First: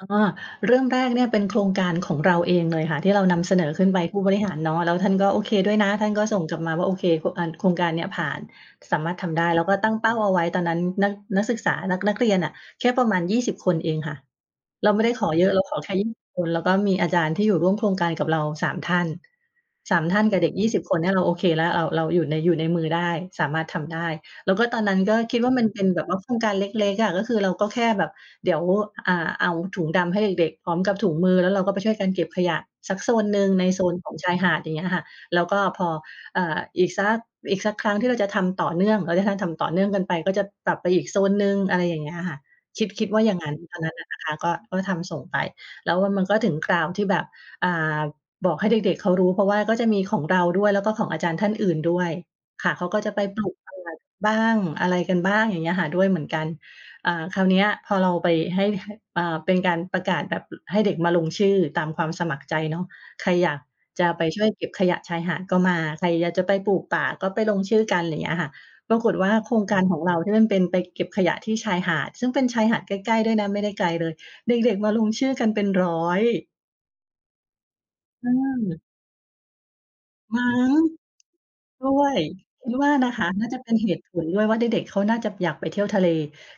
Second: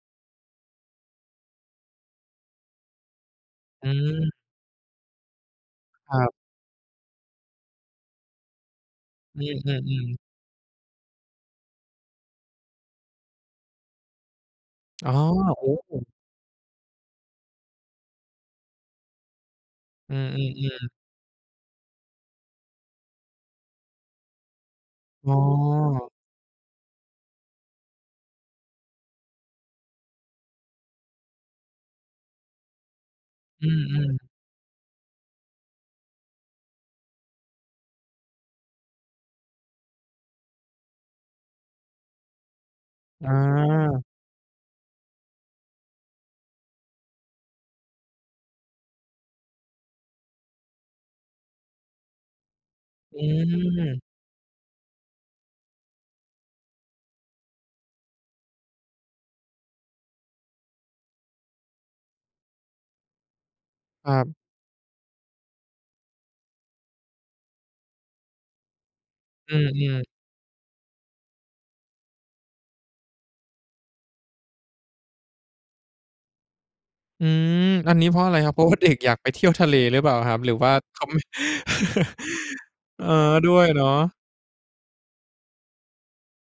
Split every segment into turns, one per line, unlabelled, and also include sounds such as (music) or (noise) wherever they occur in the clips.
อ้อ เรื่องแรกเนี่ยเป็นโครงการของเราเองเลยค่ะที่เรานำเสนอข
อ
ึ้นไปผู้บ
ืม
ริหารเนาะ แล้วท่านก็โอเคด้วยนะ ท่า
ค
น
ร
ก็
ับ
ส่งกลับมาว่า โอเค ค อา โครงการเนี้ยผ่าน สามารถทำ
อื
ได้ แล้วก็ตั้ง
อ
เป้
ๆ ๆ
าเอาไว้ตอนนั้น นัก นักศึกษา นัก นักเรียนน่ะแค่ประมาณ 20 คนเองค่ะ เราไม่
อ๋
ไ
อ
ด้ขอเยอะ เร
โอ
า
้
ขอแ
โ
ค่ ย
ฮ
ี่สิบ คน แล้วก็มีอาจารย์ที่อยู่ร่วมโครงการกับเรา 3 ท่าน 3
อื
ท่านกับเด็ก ยี่ส
อ
ิบ
ๆ ๆ
คนเนี่ยเราโอเคแล้ว เรา เราอยู่ใน อยู่ในมือได้ สามารถทำได้ แล้วก็ตอนนั้นก็
อ๋
คิ
อ
ดว่ามันเป็นแบบว่าโครงการเล็ก ๆ อะ ก็คือเราก็แค่แบบเดี๋ยว อ่า เอาถุงดำให้เด็ก ๆ พร้อมกับถุงมือ แล้วเราก็ไปช่วยกันเก็บขยะสักโซนหนึ่งใ
อ
น
ื
โซนขอ
ม
ง
ๆ
ชายหาด ยังเงี้ยอะค่ะ แล้วก็พอ อ่า อีกสัก อีกสักครั้งที่เราจะทำต่อเนื่อง ก็จะให้ทำต่อเนื่องกันไป ก็จะปรับไปอีกโซนหนึ่ง อะไรอย่างเงี้ยค่ะ คิด คิดว่า
อ
อย่างนั้น ตอนนั้นอ
า
ะนะคะ ก็ ก็ทำส่งไป แล้วมันก็ถึงคราวที่แบบ อ่า บอกให้เด็ก ๆ เขารู้ เพราะว่าก็จะมีของเราด้วย แล้วก็ของอาจารย์ท่านอื่นด้วย ค่ะ เขาก็จะ
อ
ไปปลูกป่า
ืม
บ้าง อะไรกันบ้าง อย่างเงี้ยค่ะ ด้วยเหมือนกัน อ่า คราวเนี้ยพอเราไปให้ ให้ อ่า เป็นการประกาศแบบ อ ให้เด็กมาลงชื่อตามความสมัครใจเนาะ ใครอยากจ
ค
ะ
รั
ไป
บ
ช่วยเก็บขยะชายหาดก็มา ใครอยากจะไปปลูกป่าก็ไปลงชื่อกัน อะไรอย่างเงี้ยค่ะ ปรากฏว่าโ
อ
ค
ื
รงการข
อ
อง
ๆ
เราที่มันเป็นไปเก็บขยะที่ชายหาด ซึ่งเป็นชายหาดใกล้ ๆ ด้วยนะ ไม่ได้ไกลเลย เด็ก ๆ มาลงชื่อกันเป็น 100
อืม อันนี้เพราะ
อื
อะไรครับ เพราะว่
ม
า เด็ก อยากไปเที่ยวทะเลหรือเปล่าคร
ม
ับ?
ั้
หรือว่
ง
าเขาไม่
ด้วย
(laughs)
คิดว่า
เออ
นะคะ น่
ด
า
้
จ
ว
ะ
ย
เป็น
เนา
เ
ะ
หตุผลด้วยว่าเด็ก ๆ เขาน่าจะอยากไปเที่ยวทะเล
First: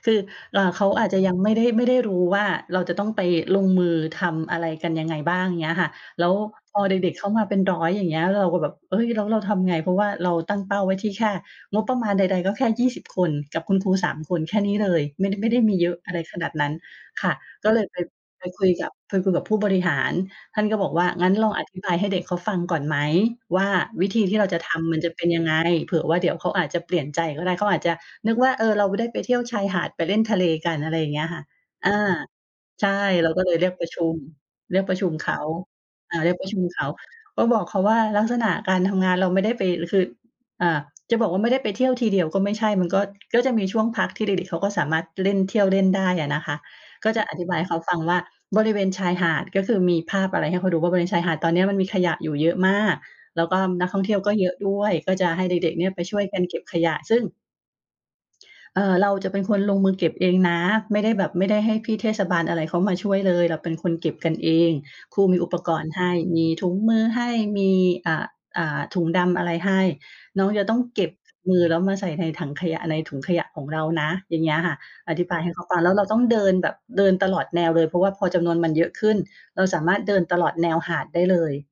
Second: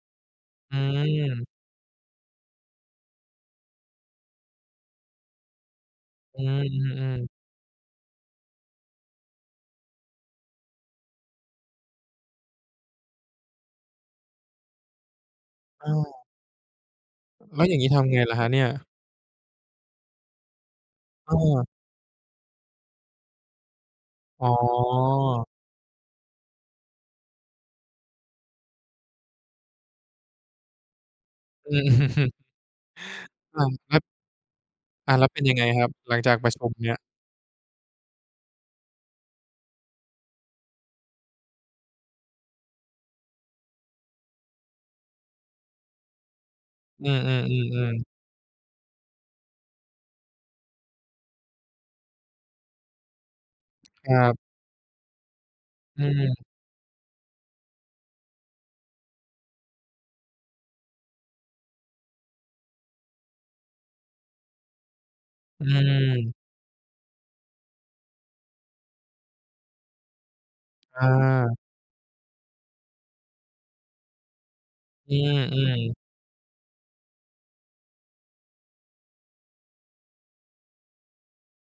คือ อ่า
อื
เขาอาจจะยัง
ม
ไม่ได้ ไม่ได้รู้ว่าเราจะต้องไปลงมือทำอะไรกันยังไงบ้าง อย่างเงี้ยค่ะ แล้ว
อื
พอเด็
ม
ก ๆ เข
ๆ ๆ
ามาเป็น 100 อย่างเงี้ย เราก็แบบ "เฮ้ย แล้วเราทำไง?" เพราะว่าเราตั้งเป้าไว้ที่แค่งบประมาณใด ๆ ก็แค่ 20 คนกับคุณครู 3 คน แค่นี้เลย ไม่ ด ไม่ได้มีเย
อ
อ
า
ะ อะไรขนาดนั้น ค่ะ
แล้ว
ก็
อย่
เล
างงี
ย
้
ไ
ท
ป
ำไงล่ะค
ไป
รับเนี
ค
่
ุ
ย?
ยกับ ไปคุยกับผู้บริหาร ท่านก็บอกว่า "งั้
อ
นลองอ
า
ธิบายให้เด็กเขาฟังก่อนไหมว่าวิธีที่
อ
เ
๋
ราจะทำมันจะเป็นยัง
อ
ไง เผื่อว่าเดี๋ยวเขาอาจจะเปลี่ยนใจก็ได้" เขาอาจจะนึกว่า "เออ เราได้ไปเที่ยวชายหาด ไปเล่นทะเลกัน" อะไรอย่างเงี้ยค่ะ
อืม
อา
อือ
ใช่ เราก็เล
อ
ย
า
เรียกปร
ค
ะ
ร
ช
ับ
ุม เรียกประชุ
อา
ม
แล้
เ
ว
ข
เป
า
็นยังไงครับ? หล
อ
ั
า
ง
เร
จ
ี
า
ย
ก
กป
ป
ระ
ระ
ช
ช
ุม
ุม
เข
เ
า
นี่ย
ก็บอกเขาว่าลักษณะการทำงานเราไม่ได้ไป คือ อ่า จะบอกว่าไม่ได้ไปเที่ยวทีเดียวก็ไม่ใช่ มันก็ ก็จะมีช่วงพักที่เด็ก ๆ เขาก็สามารถเล่น เที่ยวเล่นได้อะนะคะ
อ
ก
ื
็จะอธิบายให้เขา
อ
ฟั
ๆ
ง
ๆ ๆ
ว่า "บริเวณชายหาด" ก็คือมีภาพอะไรให้เขาดูว่า "บริเวณ ชายหาดตอนเนี้ยมันมีขยะอยู่เยอะมาก แล้วก็นักท่อง
ค
เที่
ร
ยว
ั
ก็
บ
เยอะด้วย ก็จะให้เด็ก ๆ เนี่ย
อ
ไป
ื
ช่วยก
ม
ันเก็บขยะ" ซึ่ง เอ่อ "เราจะเป็นคนลงมือเก็บเองนะ ไม่ได้แบบ ไม่ได้ให้พี่เทศบาลอะไรเขามาช่วยเลย เราเป็นคนเก็บกันเอง ครูมีอุป
อื
กรณ์ให้
ม
มีถุงมือให้ มี อ่า อ่า ถุงดำอะไรให้ น้องจะต้อง
อ
เก็บม
า
ือแล้วมาใส่ในถังขยะ ในถุงขยะของเรานะ" อย่างเงี้ยค่ะ
อ
อ
ื
ธิบายให้เขาฟ
ม
ัง แล้ว
ๆ
เราต้องเดินแบบเดินตลอดแนวเลย เพราะว่าพอจำนวนมันเยอะขึ้น เราสามารถเดินตลอดแนวหาดได้เลย